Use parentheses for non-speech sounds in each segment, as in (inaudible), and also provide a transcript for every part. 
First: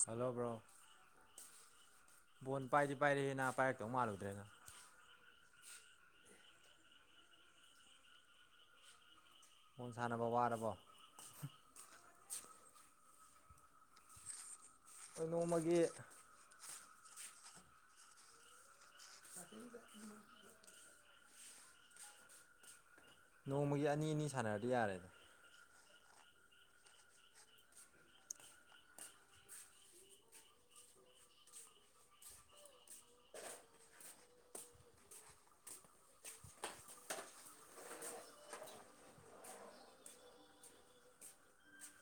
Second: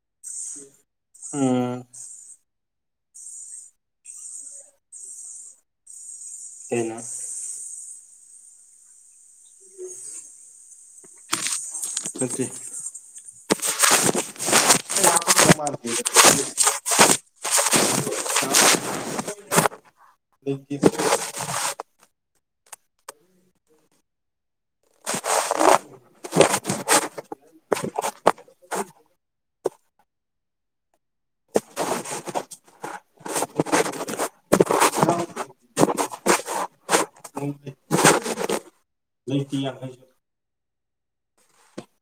ꯆꯂꯕ꯭ꯔꯣ ꯎꯝ ꯕꯣꯟ ꯄꯥꯏꯗꯤ ꯄꯥꯏꯔꯦ ꯍꯦꯅꯥꯕ ꯄꯥꯏꯔꯛꯇꯧ ꯃꯥꯜꯂꯨꯗ꯭ꯔꯦ ꯅꯪ ꯀꯩꯅꯣ ꯕꯣꯟ ꯁꯥꯟꯅꯕ ꯋꯥꯔꯕꯣ ꯅꯠꯇꯦ ꯍꯣꯏ ꯅꯣꯡꯃꯒꯤ (unintelligible) (unintelligible) ꯅꯣꯡꯃꯒꯤ ꯑꯅꯤ ꯑꯅꯤ ꯁꯥꯟꯅꯔꯗꯤ ꯌꯥꯔꯦꯗ ꯂꯩꯇꯦ ꯌꯪꯈꯩꯁꯨ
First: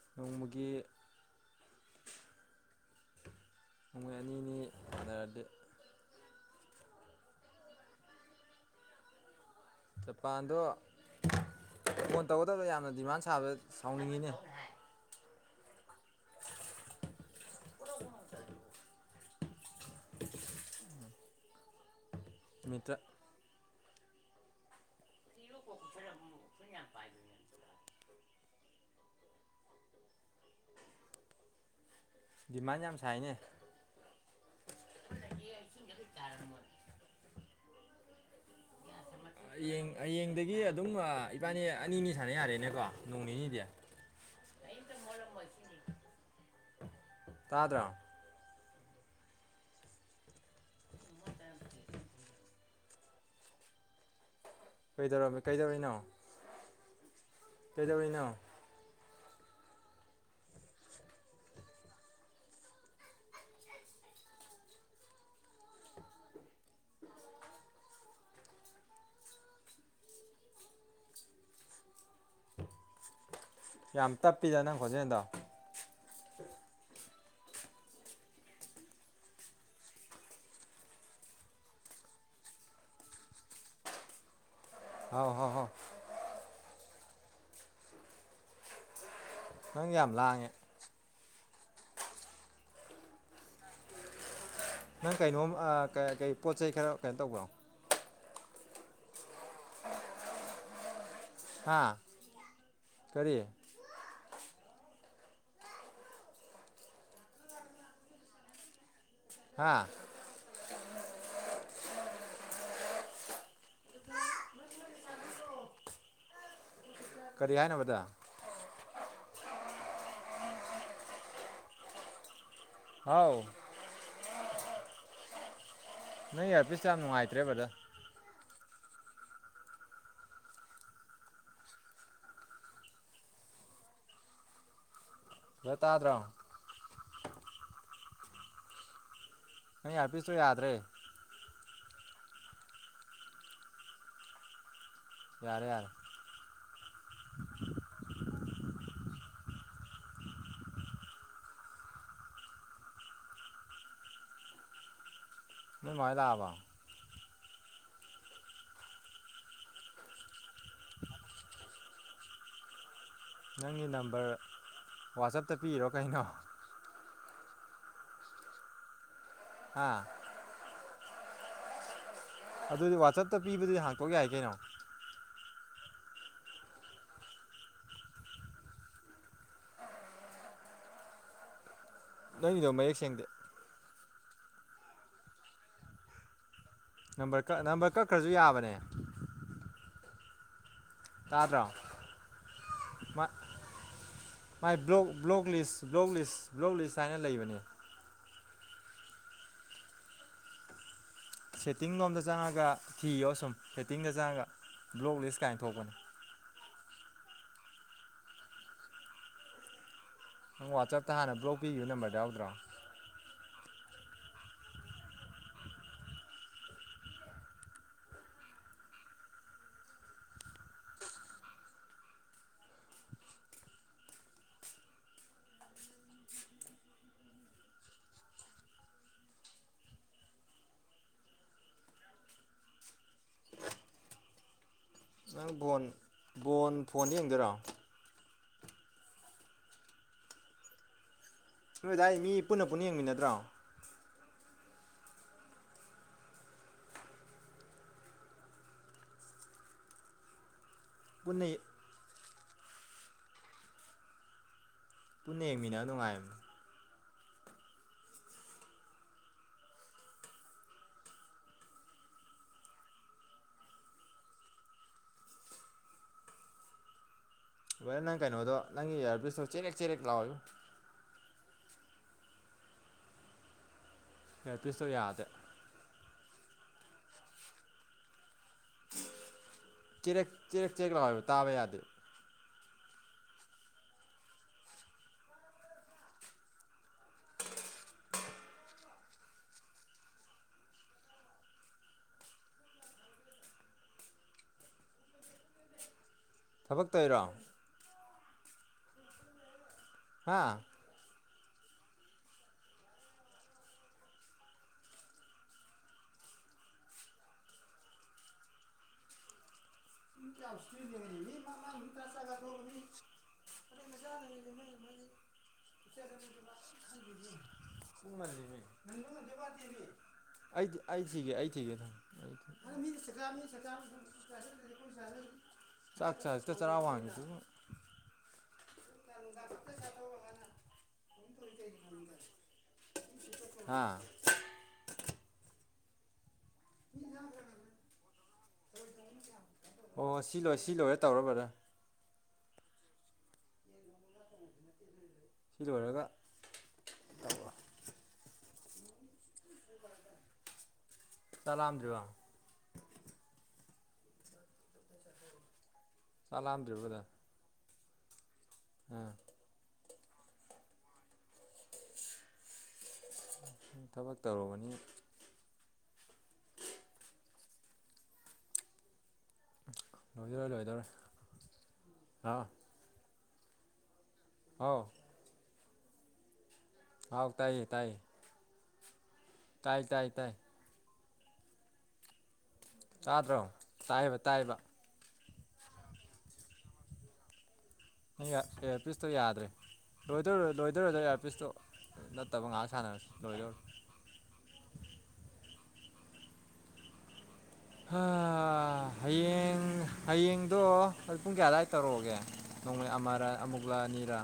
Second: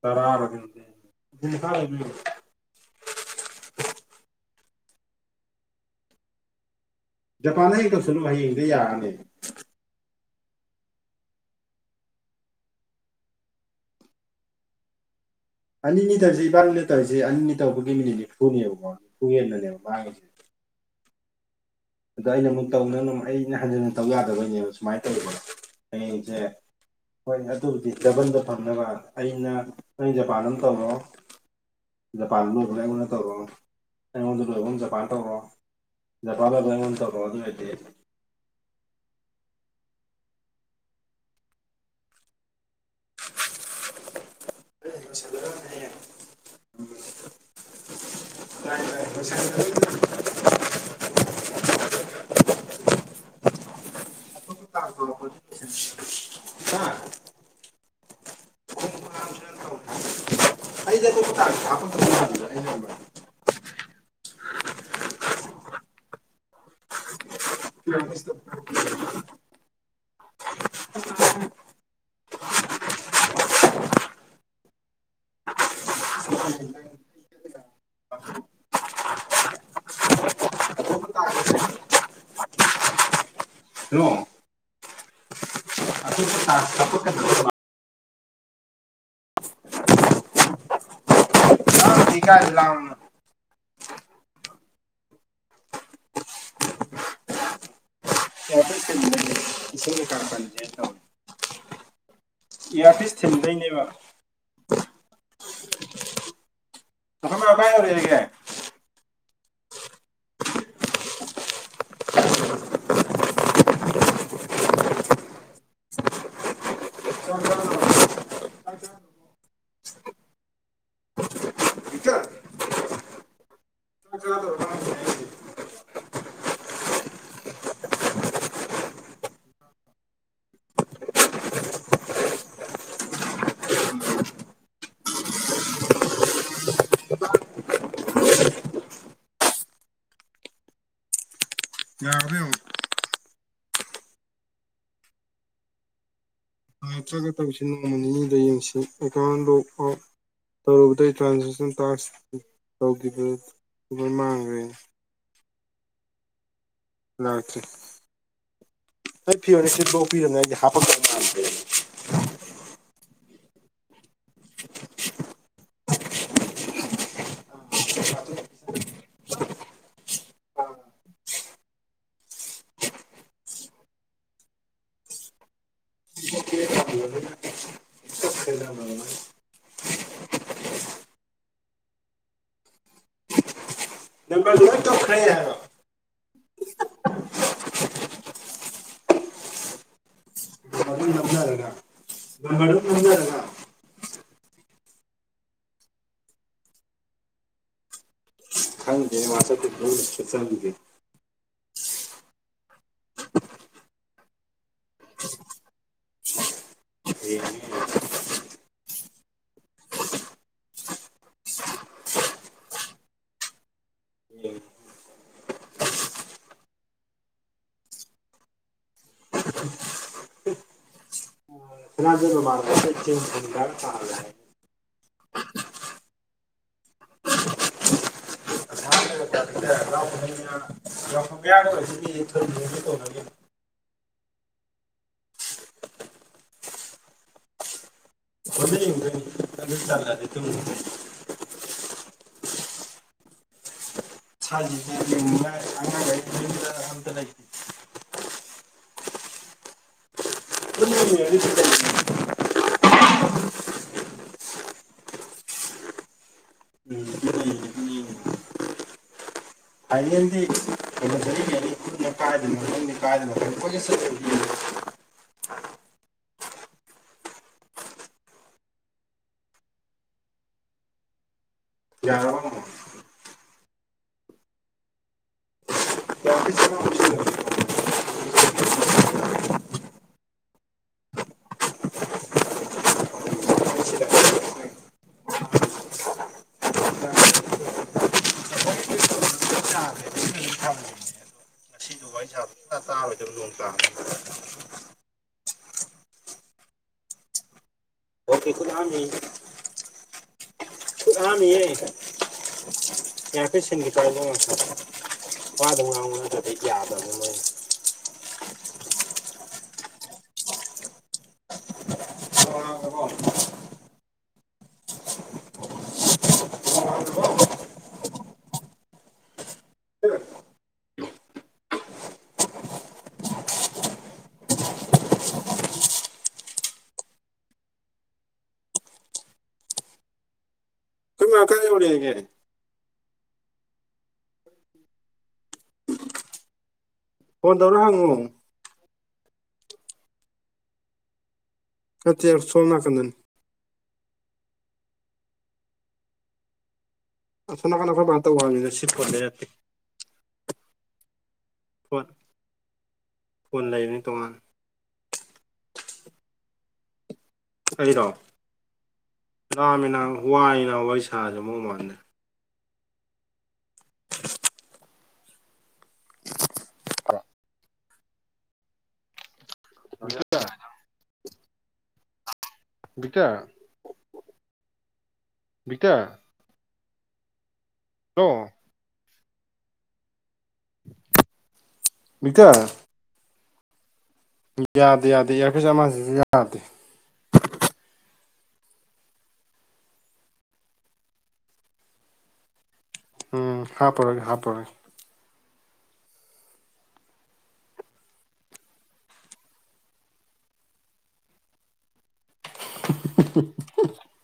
ꯇꯔꯥꯔꯀꯩꯅꯣꯝꯇ ꯅꯣꯡꯃꯒꯤ ꯎꯄꯨ ꯃꯈꯥꯂꯩꯕ꯭ꯔꯥ ꯌꯦꯡꯉꯣ ꯅꯣꯡꯃꯩ ꯑꯅꯤꯅꯤ ꯁꯥꯅꯔꯗꯤ ꯖꯄꯥꯟꯗ ꯍꯌꯦꯡ ꯇꯧꯁꯤꯜꯂꯨ ꯍꯌꯦꯡꯗꯩ ꯌꯥꯔꯅꯤ ꯖꯄꯥꯟꯗꯣ ꯐꯣꯟ ꯇꯧꯒꯗꯕꯗ ꯌꯥꯝꯅ ꯗꯤꯃꯥꯟ ꯁꯥꯕ ꯁꯥꯎꯅꯤꯡꯉꯤꯅꯦ ꯑꯅꯤꯅꯤ ꯇꯧꯔꯤꯁꯦ ꯏꯕꯥꯅꯤꯅ ꯇꯧꯔꯤꯁꯤ ꯑꯅꯤ ꯇꯧꯕꯒꯤ ꯃꯤꯅꯤꯠ ꯅꯤꯐꯨꯅꯦꯕꯀꯣ ꯍꯦꯟꯕꯅꯦꯕ (unintelligible) ꯑꯗ ꯑꯩꯅ ꯑꯃꯨꯛ ꯃꯤꯇ꯭ꯔ ꯇꯧꯅꯪꯅ ꯑꯃꯨꯛ ꯑꯩꯅ ꯍꯟꯖꯤꯟ ꯍꯟꯖꯤꯟꯅ ꯇꯧ ꯌꯥꯗꯕꯩꯅꯦꯕ ꯁꯨꯃꯥꯏ (unintelligible) ꯍꯌꯦꯡꯁꯦ ꯍꯣꯏ ꯑꯗꯨꯕꯨꯗꯤ ꯗꯕꯟꯗ ꯐꯪꯅꯕ ꯑꯩꯅ ꯅꯪ ꯖꯄꯥꯟ ꯑꯝ ꯇꯧꯔꯣ ꯖꯄꯥꯟ (unintelligible) ꯗꯤꯃꯥꯟ ꯌꯥꯝ ꯑꯩꯉꯣꯟꯗ ꯇꯧꯔꯣ ꯁꯥꯏꯅꯦ ꯑꯩꯉꯣꯟꯗ ꯂꯣꯏꯔꯕ ꯖꯄꯥꯟ ꯇꯧꯔꯣ ꯖꯄꯥꯟꯗ ꯑꯣ ꯑꯗꯨꯅꯗꯤ ꯍꯌꯦꯡ ꯍꯌꯦꯡꯗꯒꯤ ꯑꯗꯨꯝ ꯏꯕꯥꯅꯤ ꯑꯅꯤꯅꯤ ꯁꯥꯟꯅ ꯌꯥꯔꯦꯅꯦꯀꯣ ꯅꯣꯡ ꯅꯤꯅꯤꯗꯤ (unintelligible) ꯇꯥꯗ꯭ꯔꯣ (unintelligible) ꯀꯩꯗꯧꯔꯝꯃꯤ ꯀꯩꯗꯧꯔꯤꯅꯣ (unintelligible) ꯀꯩꯗꯧꯋꯤꯅꯣ ꯑꯩꯗ (unintelligible) (unintelligible) ꯌꯥꯝ ꯇꯞꯄꯤꯗ ꯅꯪ ꯈꯣꯟꯖꯦꯟꯗꯣ ꯑꯇꯣꯞꯄ ꯇꯥꯡ ꯀꯩꯅꯣ ꯍꯥꯎ ꯍꯥꯎ ꯍꯥꯎ ꯑꯇꯣꯞꯄ ꯇꯥꯡ ꯅꯪ ꯌꯥꯝ ꯂꯥꯡꯉꯦ ꯊꯤꯒꯥꯡ ꯂꯥꯎ ꯅꯪ ꯀꯩꯅꯣꯝ ꯑ ꯀ ꯀꯩ ꯄꯣꯠ ꯆꯩꯩ ꯈꯔ ꯀꯩꯅꯣ ꯇꯧꯕ꯭ꯔꯣ ꯏꯌꯥꯔꯄꯤꯁ ꯊꯤꯟꯕꯒꯤ ꯏꯁꯤꯡ ꯀꯩꯀꯥ ꯄꯟꯖꯦꯅ ꯇꯧꯔꯤ ꯍꯥꯥ ꯏꯌꯥꯔꯄꯤꯁ ꯊꯤꯟꯗꯣꯏꯅꯦꯕ ꯃꯐꯝ ꯀꯥꯏ ꯌꯧꯔꯤꯒꯦ (unintelligible) ꯍꯥꯥ ꯀꯔꯤ ꯍꯥꯏꯅꯕꯗ ꯚꯤꯛꯇꯔ ꯍꯥꯎ ꯆꯥꯛ ꯆꯥꯗꯧꯔꯕ ꯅ ꯑꯔꯄꯤꯤꯁ ꯌꯥꯝ ꯅꯨꯡꯉꯥꯏꯇ꯭ꯔꯦꯕꯗ ꯂꯇꯥꯗ꯭ꯔꯣ ꯑꯩ ꯏꯌꯥꯔꯄꯤꯁꯇꯣ ꯌꯥꯗ꯭ꯔꯦ ꯌꯥꯔꯦ ꯌꯥꯔꯦ ꯉꯥꯥꯏꯇ꯭ꯔꯒ ꯇꯧꯁꯤ ꯅꯣꯡꯃ ꯅꯤꯅꯤꯗ ꯌꯦꯡꯁꯤ ꯀꯩꯀꯥꯟ ꯂꯣꯛ ꯑꯥꯎ ꯇꯧꯔꯨꯕꯗ ꯇ꯭ꯔꯥꯟꯖꯦꯛꯁꯟ ꯇꯥꯛꯁ ꯇꯧꯈꯤꯕ ꯑꯗꯨ ꯃꯥꯡꯈ꯭ꯔꯦ ꯅꯣꯏ ꯃꯥ ꯍꯣꯏ ꯂꯥꯛꯑꯕꯣ ꯂꯥꯛꯇ꯭ꯔꯤ ꯍꯠ ꯄꯤꯔꯣꯅꯦ ꯁꯤꯠꯐꯥꯎ ꯄꯤꯔꯅꯦ ꯑꯩꯗꯤ ꯍꯥꯄꯛꯀꯅꯣ ꯍꯥꯏꯕꯅꯦ ꯅꯪꯒꯤ ꯅꯝꯕꯔ ꯋꯥꯆꯞꯇ ꯄꯤꯔꯣ ꯀꯩꯅꯣ ꯍꯥ ꯑꯗꯨꯗꯤ ꯋꯥꯆꯞꯇ ꯄꯤꯕꯗꯨꯗꯤ ꯍꯥꯡꯇꯣꯛ ꯌꯥꯏ ꯀꯩꯅꯣ ꯃꯥꯟꯗ꯭ꯔꯦ ꯅꯅꯤꯗꯣ ꯃꯌꯦꯛ ꯁꯦꯡꯗꯦ ꯅꯝꯕꯔꯗꯨ ꯂꯣꯏ ꯀꯛꯈ꯭ꯔꯦ ꯍꯥꯏꯕ ꯅꯝꯕꯔ ꯅꯝꯕꯔ ꯀꯛꯈ꯭ꯔꯁꯨ ꯌꯥꯕꯅꯦ ꯇꯥꯗ꯭ꯔꯣ ꯉꯖꯔꯒ ꯔ ꯃꯥ ꯅꯖꯔꯒ (unintelligible) ꯕ꯭ꯂꯣꯛ ꯂꯤꯁ ꯂꯤꯁ ꯕ꯭ꯂꯣꯛ ꯂꯤꯁ ꯍꯥꯏꯅ ꯂꯩꯕꯅꯤ ꯆ ꯆꯕꯤꯦ (unintelligible) ꯁꯦꯠꯇꯤꯡ ꯂꯣꯝꯗ ꯆꯪꯉꯒ ꯊꯤꯌꯣ ꯁꯨꯝ ꯁꯦꯠꯇꯤꯡꯗ ꯆꯪꯉꯒ ꯕ꯭ꯂꯣꯛ ꯂꯤꯁ ꯀꯥꯏ ꯊꯣꯛꯄꯅꯦ ꯍꯌꯦꯡꯅꯦ ꯅꯪ ꯋꯥꯆꯞꯇ ꯍꯥꯟꯅ ꯕ꯭ꯂꯣꯛ ꯄꯤꯈꯤꯕ ꯅꯝꯕꯔꯗ ꯌꯥꯎꯗ꯭ꯔꯣ (unintelligible) ꯑꯁꯥꯝꯗꯒ ꯄꯥꯔꯇꯤꯗ (unintelligible) ꯅꯪ ꯕꯣꯟ ꯕꯣꯟ ꯐꯣꯟꯗ ꯌꯦꯡꯗꯣꯏꯔꯣ ꯍꯣꯏꯗ ꯌꯦꯡꯗꯣꯏꯅꯤ (unintelligible) ꯅꯣꯏꯗꯥꯏ ꯃꯤ ꯄꯨꯟꯅ ꯄꯨꯟꯅ ꯌꯦꯡꯃꯤꯟꯅꯠꯗ꯭ꯔꯣ (unintelligible) ꯑꯗꯨꯝ ꯌꯦꯡꯉꯗꯤ ꯄꯨꯟꯅ ꯁꯤ ꯂꯩꯌꯦ ꯄꯨꯟꯅ ꯌꯦꯡꯃꯤꯟꯅꯕ ꯅꯨꯡꯉꯥꯏꯝ ꯎꯝ ꯑꯗꯨ ꯂꯩꯌꯦ ꯑꯗꯨ ꯌꯦꯡꯉꯦ (unintelligible) ꯕꯗꯔ ꯅꯪ ꯀꯩꯅꯣꯗꯣ ꯅꯪꯒꯤ ꯏꯌꯥꯔꯄꯤꯁꯇꯣ ꯆꯦꯔꯦꯛ ꯆꯦꯔꯦꯛ ꯂꯥꯎꯋꯦꯕꯣ ꯌꯥꯔꯕ ꯑꯃꯨꯛ ꯌꯦꯄꯤꯁꯣ ꯌꯥꯗꯦ ꯀꯌꯥꯃꯨꯛꯀꯤ ꯆꯥꯃꯝꯁꯨ ꯀꯤꯔꯦꯛ ꯆꯦꯔꯦꯛ ꯆꯦꯔꯦꯛ ꯂꯥꯎꯋꯦꯕ ꯇꯥꯕ ꯌꯥꯗꯦ ꯉꯁꯤꯗꯣ ꯋꯥꯔꯤ ꯁꯥꯕ ꯁꯨꯡꯇꯥ ꯇꯥꯔꯣꯏꯗꯕ ꯅꯣꯡ ꯇꯥꯕꯅꯤꯅ ꯊꯕꯛ ꯇꯩꯔꯣ ꯑ (unintelligible) ꯍꯥ ꯁꯟꯒꯤ ꯆꯕ (unintelligible) ꯑ ꯃꯔ ꯃꯥ (inaudible) ꯀ ꯃꯥ (unintelligible) ꯑꯩꯈꯣꯏ ꯑꯩ ꯑꯩ ꯊꯤꯒꯦ ꯑꯩ ꯊꯤꯒꯦ ꯆꯥꯛ ꯆ ꯍꯧꯖꯤꯛꯇ ꯆꯔꯋꯥꯟꯈꯤꯗꯨꯕꯨ ꯆ (unintelligible) ꯌꯧꯅꯦ ꯀꯦꯅꯦ (unintelligible) ꯍꯥꯥ ꯐꯣꯟ ꯇꯧꯔ ꯍꯪꯑꯣ ꯑꯣ ꯁꯤ ꯂꯣꯏꯔꯦ ꯁꯤ ꯂꯣꯏꯔꯒ ꯇꯧꯔꯣ ꯕ꯭ꯔꯗꯔ ꯅꯠꯇꯦ ꯁꯣꯝ ꯅꯀꯟꯗꯅꯤ ꯁꯤ ꯂꯣꯏꯔꯒ ꯇꯧꯔꯣ ꯑꯁꯣꯝ ꯅꯥꯀꯟꯗ ꯅꯈꯣꯏ ꯃꯥꯅ ꯇꯧꯈ꯭ꯔꯕꯅꯤꯗ ꯆꯥꯛ ꯂꯝꯗ꯭ꯔꯤꯕꯣ ꯀꯨꯟ ꯂꯩꯕꯅꯤ ꯇꯣꯉꯥꯟꯅ ꯆꯥꯛ ꯂꯥꯝꯗ꯭ꯔꯤꯕ ꯑꯩꯔꯣ ꯂꯥꯃꯤꯅ ꯋꯥꯏꯅ ꯋꯥꯔꯤ ꯁꯥꯁꯤ ꯑꯃꯨꯛ ꯃꯥꯜꯂꯦ ꯊꯕꯛ ꯇꯧꯔꯨꯕꯅꯤ ꯂꯣꯏꯗꯧꯔꯦ ꯂꯣꯏꯗꯧꯔꯦ ꯂꯛꯑꯣ ꯁꯤꯇ (unintelligible) ꯍꯥꯎ ꯕꯤꯇꯥꯔ ꯍꯥꯎ ꯇꯥꯏ ꯍ ꯇꯥꯏ ꯇꯥꯏ ꯇꯥꯏ ꯃꯤꯇꯥ ꯇꯗ꯭ꯔꯣ ꯇꯥꯏꯍꯏꯕ ꯌꯥꯗꯦ ꯌꯥꯗꯦ ꯆꯞ ꯃꯟꯅꯩ ꯑꯃꯁꯤꯁꯨ ꯌꯥꯗꯦ ꯏꯌꯥꯔꯄꯤꯤꯁꯇꯣ ꯌꯥꯗ꯭ꯔꯦ ꯂꯣꯏꯗꯧꯔꯦ ꯂꯣꯏꯗꯣꯔꯦꯗ ꯏꯌꯥꯔ ꯄꯤꯁꯇꯣ ꯅꯠꯇꯕ ꯉꯥꯛ ꯎꯝ ꯍꯥꯄꯔꯣꯏꯒꯦ ꯍꯥꯄꯔꯣꯏꯒꯦ ꯑ ꯍꯌꯦꯡ ꯍꯌꯦꯡꯗꯣ ꯑꯩ ꯄꯨꯡ ꯀꯌꯥ ꯑꯗꯨꯋꯥꯏꯗ ꯇꯧꯔꯛꯎꯒꯦ ꯅꯣꯡꯃꯩ ꯑꯃꯔꯥ ꯑꯃꯨꯛꯂ ꯑꯅꯤꯔꯥ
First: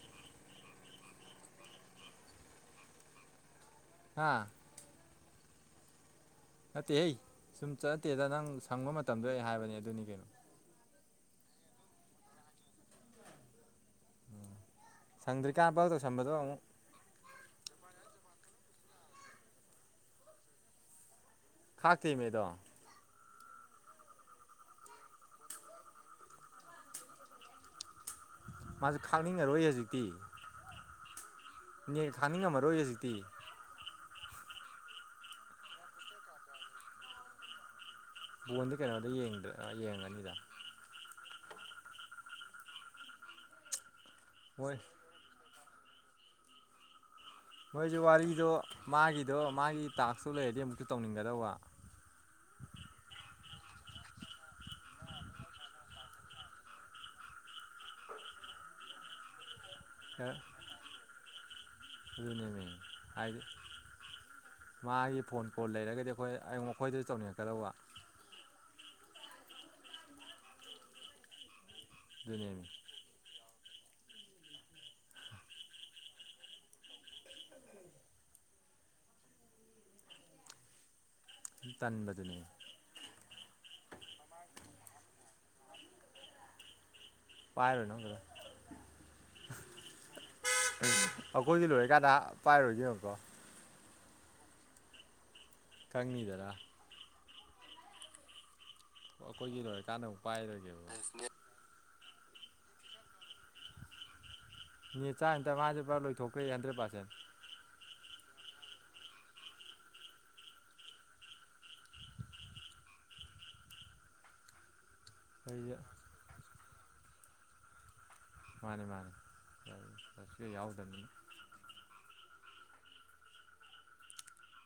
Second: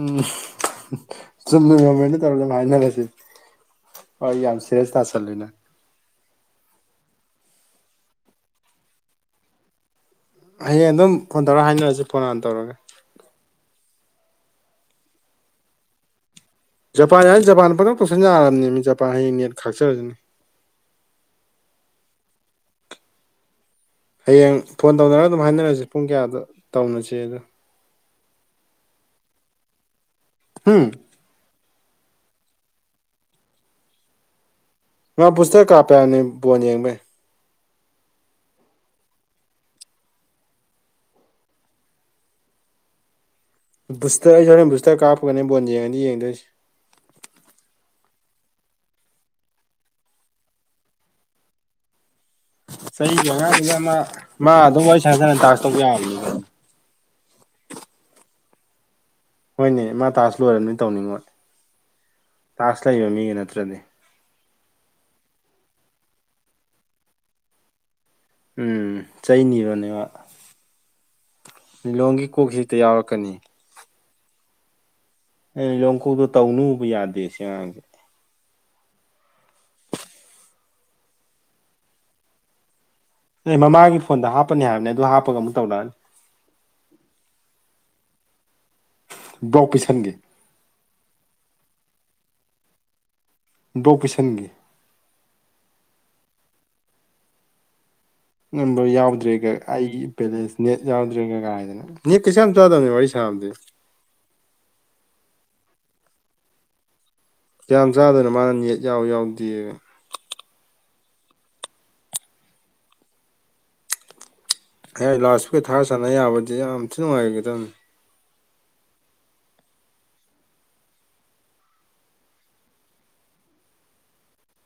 ꯎꯝ ꯆꯨꯝꯅ ꯀꯃꯦꯟꯗꯥ ꯇꯧꯔꯒ ꯍꯥꯏꯅꯔꯁꯤ ꯍꯥ ꯍꯣꯏ ꯌꯥꯝ ꯁ꯭ꯔꯤꯔꯦꯁ ꯇꯥꯥꯁꯜꯂꯤꯅꯦ ꯅꯠꯇꯦ ꯍꯩ ꯁꯨꯝ ꯆꯠꯇꯦꯗ ꯅꯪ ꯁꯪꯕ ꯃꯇꯝꯗꯣ ꯑꯩ ꯍꯥꯏꯕꯅꯦ ꯑꯗꯨꯅꯤ ꯀꯩꯅꯣ ꯍꯌꯦꯡ ꯑꯗꯨꯝ ꯐꯣꯟ ꯇꯧꯔ ꯍꯥꯏꯅꯔꯁꯤ ꯐꯣꯟ ꯍꯥꯟꯅ ꯇꯧꯔꯒꯦ ꯁꯪꯗ꯭ꯔꯤꯀꯥꯟ ꯄꯪꯇꯧꯗ ꯇꯧꯁꯤꯟꯕꯗꯣ ꯑꯃꯨꯛ ꯖꯄꯥꯟ ꯍꯥꯏ ꯖꯄꯥꯟ ꯄꯪꯇꯧꯗ ꯇꯧꯁꯤꯟꯕ ꯌꯥꯔꯕꯅꯦ ꯖꯄꯥꯟ ꯍꯌꯦꯡ ꯅꯦꯠ ꯈꯥꯛꯆꯔꯅꯤ ꯈꯥꯛꯇꯦꯃꯤ ꯑꯗꯣ ꯍꯌꯦꯡ ꯐꯣꯟ ꯇꯧꯅꯔꯒ ꯑꯗꯨꯝ ꯍꯥꯏꯅꯔꯁꯤ ꯄꯨꯡ ꯀꯌꯥꯗ ꯇꯧꯅꯁꯤꯦ ꯑꯗꯣ ꯃꯥꯁꯨ ꯈꯥꯡꯅꯤꯡꯉꯔꯣꯏ ꯍꯧꯖꯤꯛꯇꯤ ꯍꯨꯝ ꯅꯦꯠ ꯈꯥꯛꯅꯤꯡꯉꯝꯃꯔꯣꯏ ꯍꯧꯖꯤꯛꯇꯤ ꯃꯥ ꯄꯨꯁꯇꯔ ꯀꯥꯞꯄꯦ ꯍꯥꯏꯕꯅꯦ ꯕꯣꯟ ꯌꯦꯡꯕꯩ ꯕꯣꯟꯗꯤ ꯀꯩꯅꯣꯗ ꯌꯦꯡꯗ꯭ꯔꯦ ꯑ ꯌꯦꯡꯉꯅꯤꯗ ꯕꯨꯁꯇꯔ ꯑꯩꯁꯨ ꯃꯣꯏ ꯍꯣꯔꯦꯟ ꯕꯨꯁꯇꯔ ꯀꯥꯞꯄꯒꯅꯦ ꯕꯣꯟ ꯌꯦꯡꯉꯅꯤ ꯌꯦꯡꯗꯣꯏꯁꯦ ꯃꯣꯏꯁꯦ ꯋꯥꯔꯤꯗꯣ ꯃꯥꯒꯤꯗꯣ ꯃꯥꯒꯤ ꯇꯥꯛꯁꯇꯨ ꯂꯩꯔꯗꯤ ꯑꯃꯨꯛꯁꯨ ꯇꯧꯅꯤꯡꯒꯗꯧꯕ ꯆꯩꯒꯤ ꯑꯉꯥꯡꯅꯤꯗ ꯃꯥ ꯃꯥ ꯑꯗꯨꯝ ꯋꯥꯔꯤ ꯁꯟꯅ ꯁꯅ ꯗꯥꯁ ꯇꯧꯕ ꯌꯥꯕꯅꯤꯀꯩꯅꯣ (inaudible) ꯍꯣꯏꯅꯦ ꯃꯥ ꯇꯥꯁ ꯈꯔ ꯂꯣꯏꯔꯝꯅꯤ ꯇꯧꯅꯤꯡꯉꯣꯏ ꯑꯗꯨꯅꯦꯃꯤ ꯇꯥꯛꯁ ꯂꯩꯕ ꯃꯤꯒꯤ ꯍꯥꯏꯗꯤ ꯅꯠꯇ꯭ꯔꯗꯤ ꯃꯥꯒꯤ ꯐꯣꯟ ꯀꯣꯜ ꯂꯩꯔꯒꯗꯤ ꯑꯩꯈꯣꯏ ꯑꯑꯣ ꯃꯈꯣꯏꯗꯁꯨ ꯇꯧꯅꯤꯡꯉꯛꯀꯗꯧꯕ ꯎꯝ ꯆꯩꯅꯤꯕꯅꯦ ꯃꯥ ꯂꯤꯂꯣꯡꯒꯤ ꯑꯗꯨꯅꯦꯃꯤ ꯀꯣꯛꯁꯤꯍꯦꯛꯇ ꯌꯥꯎꯔꯛꯀꯅꯤ ꯑꯦ ꯂꯤꯂꯣꯡ ꯀꯣꯛꯇꯣ ꯇꯧꯅꯨꯕꯨ ꯌꯥꯗꯦ ꯁꯤ ꯑꯉꯥꯡꯁꯦ ꯇꯟꯕꯗꯨꯅꯦ ꯑꯦ ꯃꯃꯥꯒꯤ ꯐꯣꯟꯗ ꯍꯥꯞꯄꯅꯤ ꯍꯥꯏꯕꯅꯦ ꯑꯗꯨ ꯍꯥꯞꯄꯒ ꯑꯃꯨꯛ ꯇꯧꯔꯛꯑꯅꯤ ꯄꯥꯏꯔꯨꯅꯣ ꯕꯔꯗ ꯕ꯭ꯂꯣꯛ ꯄꯤꯁꯟꯒꯦ (unintelligible) ꯄꯥꯏꯔꯣꯏꯒꯦꯌꯦꯡꯉꯨꯀꯣ ꯕ꯭ꯂꯣꯛ ꯄꯤꯁꯟꯒꯦ ꯀꯪꯅꯤꯗꯅꯥ ꯅꯝꯕꯔ ꯌꯥꯎꯗ꯭ꯔꯦꯒ ꯑꯩꯈꯣꯏꯒꯤ ꯑꯩꯒꯤ ꯂꯣꯏꯔꯀꯥꯟꯗ ꯑꯃꯨꯛ ꯕꯦꯂꯦꯁ ꯅꯦꯠ ꯄꯥꯏꯔꯣꯏꯒꯦꯕ ꯌꯥꯎꯗ꯭ꯔꯦꯒ ꯒꯥꯏꯗꯅ ꯅꯤꯠ ꯀꯩꯁꯥ ꯌꯥꯝ ꯆꯥꯗꯕꯅꯦ ꯋꯥꯔꯤ ꯁꯥꯕꯗꯤ (unintelligible) ꯃꯥꯁꯦ ꯄꯨꯔꯥꯂꯣꯏꯊꯣꯛꯈꯔꯦꯌꯦ ꯍꯟꯗꯦꯇ ꯄꯥꯔꯁꯦꯟ ꯀꯌꯥꯝ ꯆꯥꯗꯣꯅꯣ ꯃꯥꯅ ꯅꯦꯠ ꯌꯥꯎꯌꯦ ꯌꯥꯎꯗꯦ ꯑꯩ ꯂꯥꯎꯁ ꯏꯁꯄꯤꯀꯔ ꯑꯩꯁꯦ ꯊꯥꯔ ꯁꯟꯅ ꯌꯥꯕꯗꯤꯌꯥꯔꯝ ꯊꯤ ꯅꯨꯡꯉꯥꯏꯒꯗꯕꯅꯤ ꯃꯥꯅꯦ ꯃꯥꯅꯦ ꯑꯆꯣꯏ ꯌꯥꯎꯗꯔꯥꯗꯤ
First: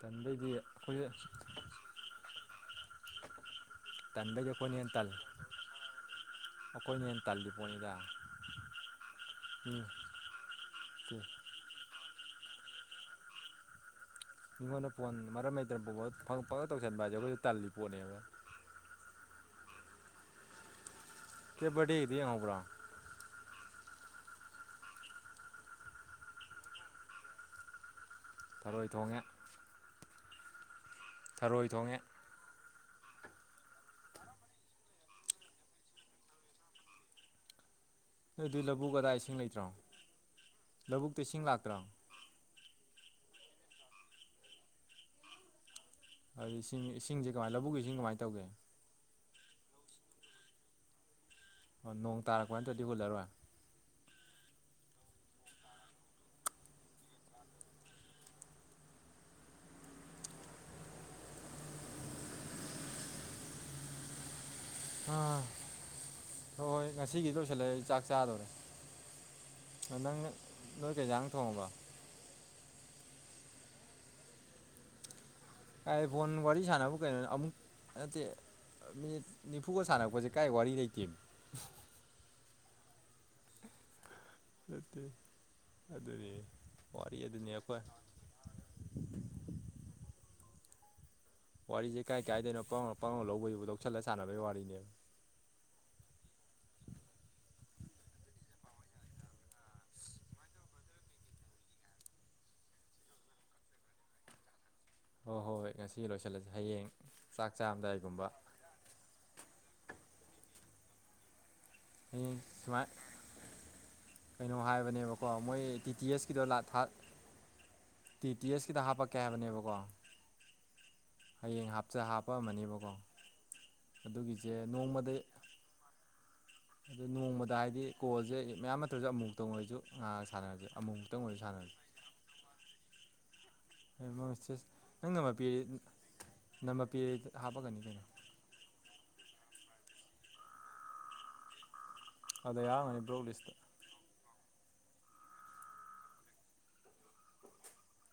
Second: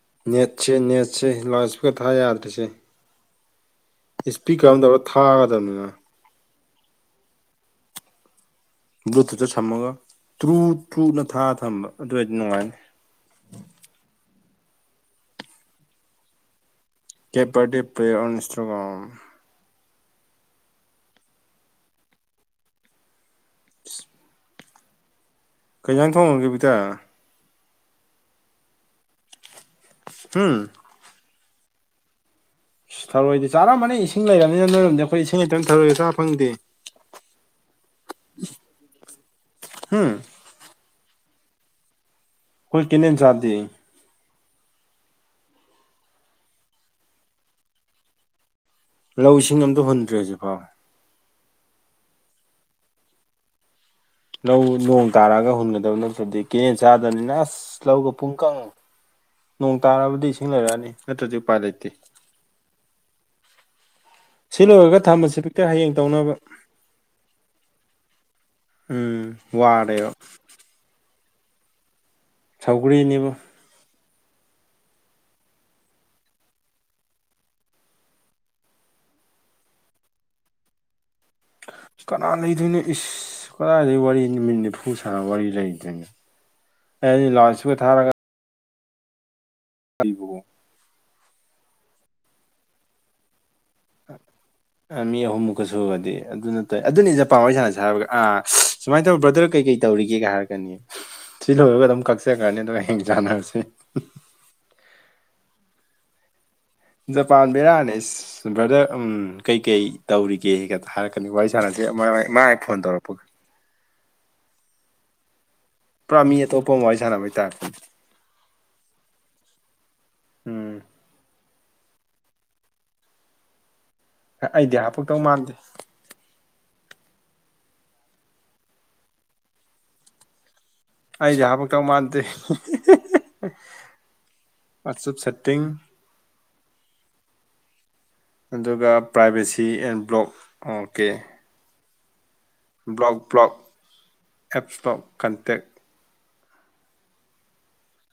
ꯇꯟꯕꯩꯗꯤ ꯅꯦꯠꯁꯦ ꯑꯩꯈꯣꯏꯁꯦ ꯅꯦꯠꯁꯦ ꯂꯥꯎꯠ ꯏꯁꯄꯤꯀꯔ ꯊꯥ ꯌꯥꯗ꯭ꯔꯤꯁꯦ ꯇꯟꯕꯩꯗꯤ ꯏꯁꯄꯤꯀꯔ ꯑꯩꯈꯣꯏꯅ ꯑꯃ ꯍꯦꯟꯅ ꯇꯧꯔ ꯇꯜꯂꯤ ꯊꯥꯒꯗꯕꯅꯤ ꯃꯥ ꯑꯩꯈꯣꯏꯅ ꯍꯦꯟ ꯇꯜꯂꯤꯄꯣꯠꯅꯤꯗ ꯕ꯭ꯂꯨꯇꯨꯠꯇ ꯁꯝꯃꯒ ꯇ꯭ꯔꯨ ꯇ꯭ꯔꯨꯅ ꯊꯥꯔ ꯊꯝꯕ ꯑꯗꯨꯏ ꯑꯣꯗꯤ ꯅꯨꯡꯉꯥꯏꯅꯤ ꯃꯤꯉꯣꯟꯗ ꯐꯣꯟ ꯃꯔꯝ ꯂꯩꯇꯅ ꯕꯣꯕꯠ ꯐꯪꯄꯠ ꯀꯦꯄꯔꯗꯦ ꯄꯔꯦ ꯑꯣꯟ ꯏꯁꯇ꯭ꯔꯒ꯭ꯔꯝ ꯀꯦꯕꯔꯗꯦꯒꯤꯗꯣ ꯌꯦꯡꯍꯧꯕ꯭ꯔꯣ (unintelligible) ꯀꯩꯖꯥꯡ ꯊꯣꯡꯉꯒꯦ ꯕꯤꯇꯔ ꯊꯔꯣꯏ ꯊꯣꯡꯉꯦ ꯍꯨꯝ ꯊꯔꯣꯏ ꯊꯣꯡꯉꯦ ꯏꯁ ꯊꯔꯣꯏꯗꯤ ꯆꯥꯔꯝꯃꯅꯤ ꯏꯁꯤꯡ ꯂꯩꯔꯝꯅꯤꯅ ꯅꯣꯏꯔꯣꯝꯗꯤ ꯑꯩꯈꯣꯏ ꯏꯁꯤꯡ ꯂꯩꯇꯕꯅꯤꯅ ꯊꯔꯣꯏꯒ ꯆꯥ ꯐꯪꯗꯦ (inaudible) ꯅꯣꯏ ꯑꯗꯨꯏ ꯂꯧꯕꯨꯛ ꯑꯗꯥꯏ ꯏꯁꯤꯡ ꯂꯩꯇ꯭ꯔꯣ ꯂꯧꯕꯨꯛꯇ ꯏꯁꯤꯡ ꯂꯥꯛꯇ꯭ꯔꯣ ꯍꯣꯏ ꯀꯦꯅꯦꯟ ꯆꯥꯗꯦ ꯑꯗꯨ ꯏꯁꯤꯡ ꯏꯁꯤꯡꯁꯦ ꯀꯃꯥꯏ ꯂꯧꯕꯨꯛꯒꯤ ꯏꯁꯤꯡ ꯀꯃꯥꯏ ꯇꯧꯒꯦ ꯂꯧ ꯏꯁꯤꯡ ꯑꯝꯇ ꯍꯨꯟꯗ꯭ꯔꯦ ꯍꯧꯖꯤꯛꯐꯥꯎ ꯑꯣ ꯅꯣꯡ ꯇꯥꯔꯛꯄ ꯅꯠꯇꯗꯤ ꯍꯨꯜꯂꯔꯣꯏ ꯂꯧ ꯅꯣꯡ ꯇꯥꯔꯛꯑꯒ ꯍꯨꯟꯒꯗꯕ ꯅꯠꯇꯔꯗꯤ ꯀꯦꯅꯦꯟ ꯆꯥꯗꯝꯅꯤꯅ ꯑꯁ ꯂꯧꯒ ꯄꯨꯡꯀꯪ ꯅꯣꯡ ꯇꯥꯔꯕꯨꯗꯤ ꯏꯁꯤꯡ ꯂꯩꯔꯛꯑꯅꯤ ꯅꯠꯇ꯭ꯔꯗꯤ ꯎꯄꯥꯏ ꯂꯩꯇꯦ ꯁꯤ ꯂꯣꯏꯔꯒ ꯑꯥ ꯊꯝꯃꯁꯤ ꯕꯤꯛꯇꯔ ꯍꯌꯦꯡ ꯇꯧꯅꯕ ꯍꯣ ꯍꯣꯏ ꯉꯁꯤꯒꯤꯗꯤ ꯂꯣꯏꯁꯤꯜꯂ ꯑꯩ ꯆꯥꯛ ꯆꯥꯗꯧꯔꯦ ꯎꯝ ꯋꯥꯔꯦꯕ ꯅꯣꯏ ꯀꯩ ꯑꯟꯖꯥꯡ ꯊꯣꯡꯉꯕ ꯁꯧꯒꯔꯤꯅꯤꯕꯣ ꯀꯥꯏ ꯐꯣꯟ ꯋꯥꯔꯤꯁꯅꯕꯨ ꯀꯩꯅꯣ ꯑꯃꯨꯛ ꯅꯠꯇꯦ ꯃꯤꯅꯤꯠ ꯅꯤꯐꯨꯒ ꯁꯥꯟꯅꯕꯁꯦ ꯀꯥꯏ ꯋꯥꯔꯤ ꯂꯩꯇꯦꯃꯤ ꯀꯅꯥ ꯂꯩꯗꯣꯏꯅꯣ ꯏꯁ ꯀꯗꯥꯏꯗꯒꯤ ꯋꯥꯔꯤꯅꯣ ꯅꯨꯃꯤꯠ ꯅꯤꯐꯨ ꯅꯠꯇꯦ ꯁꯥꯕ ꯋꯥꯔꯤ ꯂꯩꯇꯦꯅꯦ ꯑꯗꯨꯅꯤ ꯑꯩ ꯋꯥꯔꯤ ꯗꯤ ꯑꯗꯨꯅꯤ ꯂꯥꯎꯠ ꯁ꯭ꯄꯤꯀꯔ ꯑꯩꯈꯣꯏ ꯊꯥꯔꯒ ꯀꯜꯕꯨ (unintelligible) ꯋꯥꯔꯤꯁꯦ ꯀꯥꯏ ꯀꯥꯏꯗꯣꯏꯅꯣ ꯄꯡꯂꯧ ꯄꯡꯂꯧ ꯂꯧꯕꯒꯤꯕꯨ ꯃꯤ ꯑꯍꯨꯝꯃꯨꯛꯀ ꯁꯨꯔꯗꯤ ꯑꯗꯨ ꯅꯠꯇꯦ ꯑꯗꯨꯅꯤ ꯖꯄꯥꯟ ꯋꯥꯔꯤ ꯁꯥꯟꯅꯩꯁꯦ ꯑꯥ ꯁꯨꯃꯥꯏꯅ ꯇꯧ ꯕ꯭ꯔꯗꯔ ꯀꯩ ꯀꯩ ꯇꯧꯔꯤꯒꯦ ꯀꯥꯏ ꯍꯥꯏꯔꯛꯀꯅꯤ ꯁꯤ ꯂꯣꯏꯔꯒ ꯑꯗꯨꯝ ꯀꯛꯆꯈ꯭ꯔꯅꯤ ꯑꯗꯨꯒ ꯍꯌꯦꯡ ꯆꯥꯟꯅꯔꯁꯤ ꯍꯣꯏ ꯍꯣꯏ ꯍꯣꯏ ꯉꯁꯤ ꯂꯣꯏꯁꯤꯜꯂꯁꯤ ꯍꯌꯦꯡ ꯖꯄꯥꯟ ꯆꯥꯛ ꯕꯦꯔꯥꯅꯦ ꯆꯥꯔꯝꯗꯥꯏꯒꯨꯝꯕ ꯑꯥ ꯕ꯭ꯔꯗꯔ ꯎꯝ ꯀꯩꯀꯩ ꯇꯧꯔꯤꯒꯦ ꯍꯥꯏꯔꯛꯀꯅꯤ ꯁꯥꯟꯅꯁꯦ ꯍꯌꯦꯡ ꯃꯥꯥꯏ ꯍꯦꯛ ꯐꯣꯟ ꯁꯨꯃꯥꯏ ꯇꯧꯔꯛꯄꯒ ꯀꯩꯅꯣ ꯍꯥꯏꯕꯅꯦꯕꯀꯣ ꯃꯣꯏ ꯇꯤ ꯇꯤ ꯄꯨꯔꯥ ꯃꯤ ꯑꯦꯁꯀꯤꯗꯣ ꯂꯥ ꯑꯇꯣꯞꯄ ꯊꯥ ꯑꯃ ꯋꯥꯔꯤ ꯁꯟꯅꯕꯒꯤ ꯇꯥꯞꯇ ꯇꯤ ꯇꯤ ꯑꯦꯁꯀꯤꯗ ꯍꯥꯞꯄꯛꯀꯦ ꯍꯥꯏꯕꯅꯦꯕꯀꯣ ꯎꯝ ꯍꯌꯦꯡ ꯍꯥꯞꯆ ꯍꯥꯞꯄꯛꯑꯝꯃꯅꯤꯕꯀꯣ ꯑꯩꯗꯤ ꯍꯥꯞꯄꯛꯇꯧ ꯃꯥꯟꯗꯦ ꯅꯣꯡꯃꯗ ꯍꯥꯏꯗꯤ ꯀꯣꯜꯁꯦ ꯃꯌꯥꯝ ꯅꯠꯇ꯭ꯔꯁꯨ ꯑꯃꯨꯛꯇꯪ ꯑꯣꯏꯔꯁꯨ ꯉꯥꯍꯥꯛ ꯉꯥꯍꯥꯛ ꯁꯥꯟꯅꯔꯁꯦ ꯑꯃꯨꯛꯇꯪ ꯑꯣꯏꯔꯁꯨ ꯑꯩꯗꯤ ꯍꯥꯄꯛꯇꯧ ꯃꯥꯥꯟꯗꯦ ꯍꯤꯍꯤꯍꯤ ꯁꯥꯟꯅꯔꯁꯦ ꯅꯪ ꯑꯆꯨꯞ ꯅꯝꯕꯔ ꯄꯤꯔꯦ ꯁꯦꯇꯤꯡ ꯅꯝꯕꯔ ꯄꯤꯔꯗꯤ ꯍꯥꯞꯄꯛꯀꯅꯤ ꯀꯩꯅꯣ ꯑꯗꯨꯒ ꯄ꯭ꯔꯥꯏꯚꯦꯁꯤ ꯑꯦꯟ ꯕ꯭ꯂꯣꯛ ꯑꯣ ꯀꯦ ꯑꯗ ꯌꯥꯎꯔꯝꯒꯅꯤ ꯕ꯭ꯔꯣꯛ ꯂꯤꯁꯇ ꯑꯦꯞꯁꯇꯣꯛ ꯀꯟꯇꯦꯛ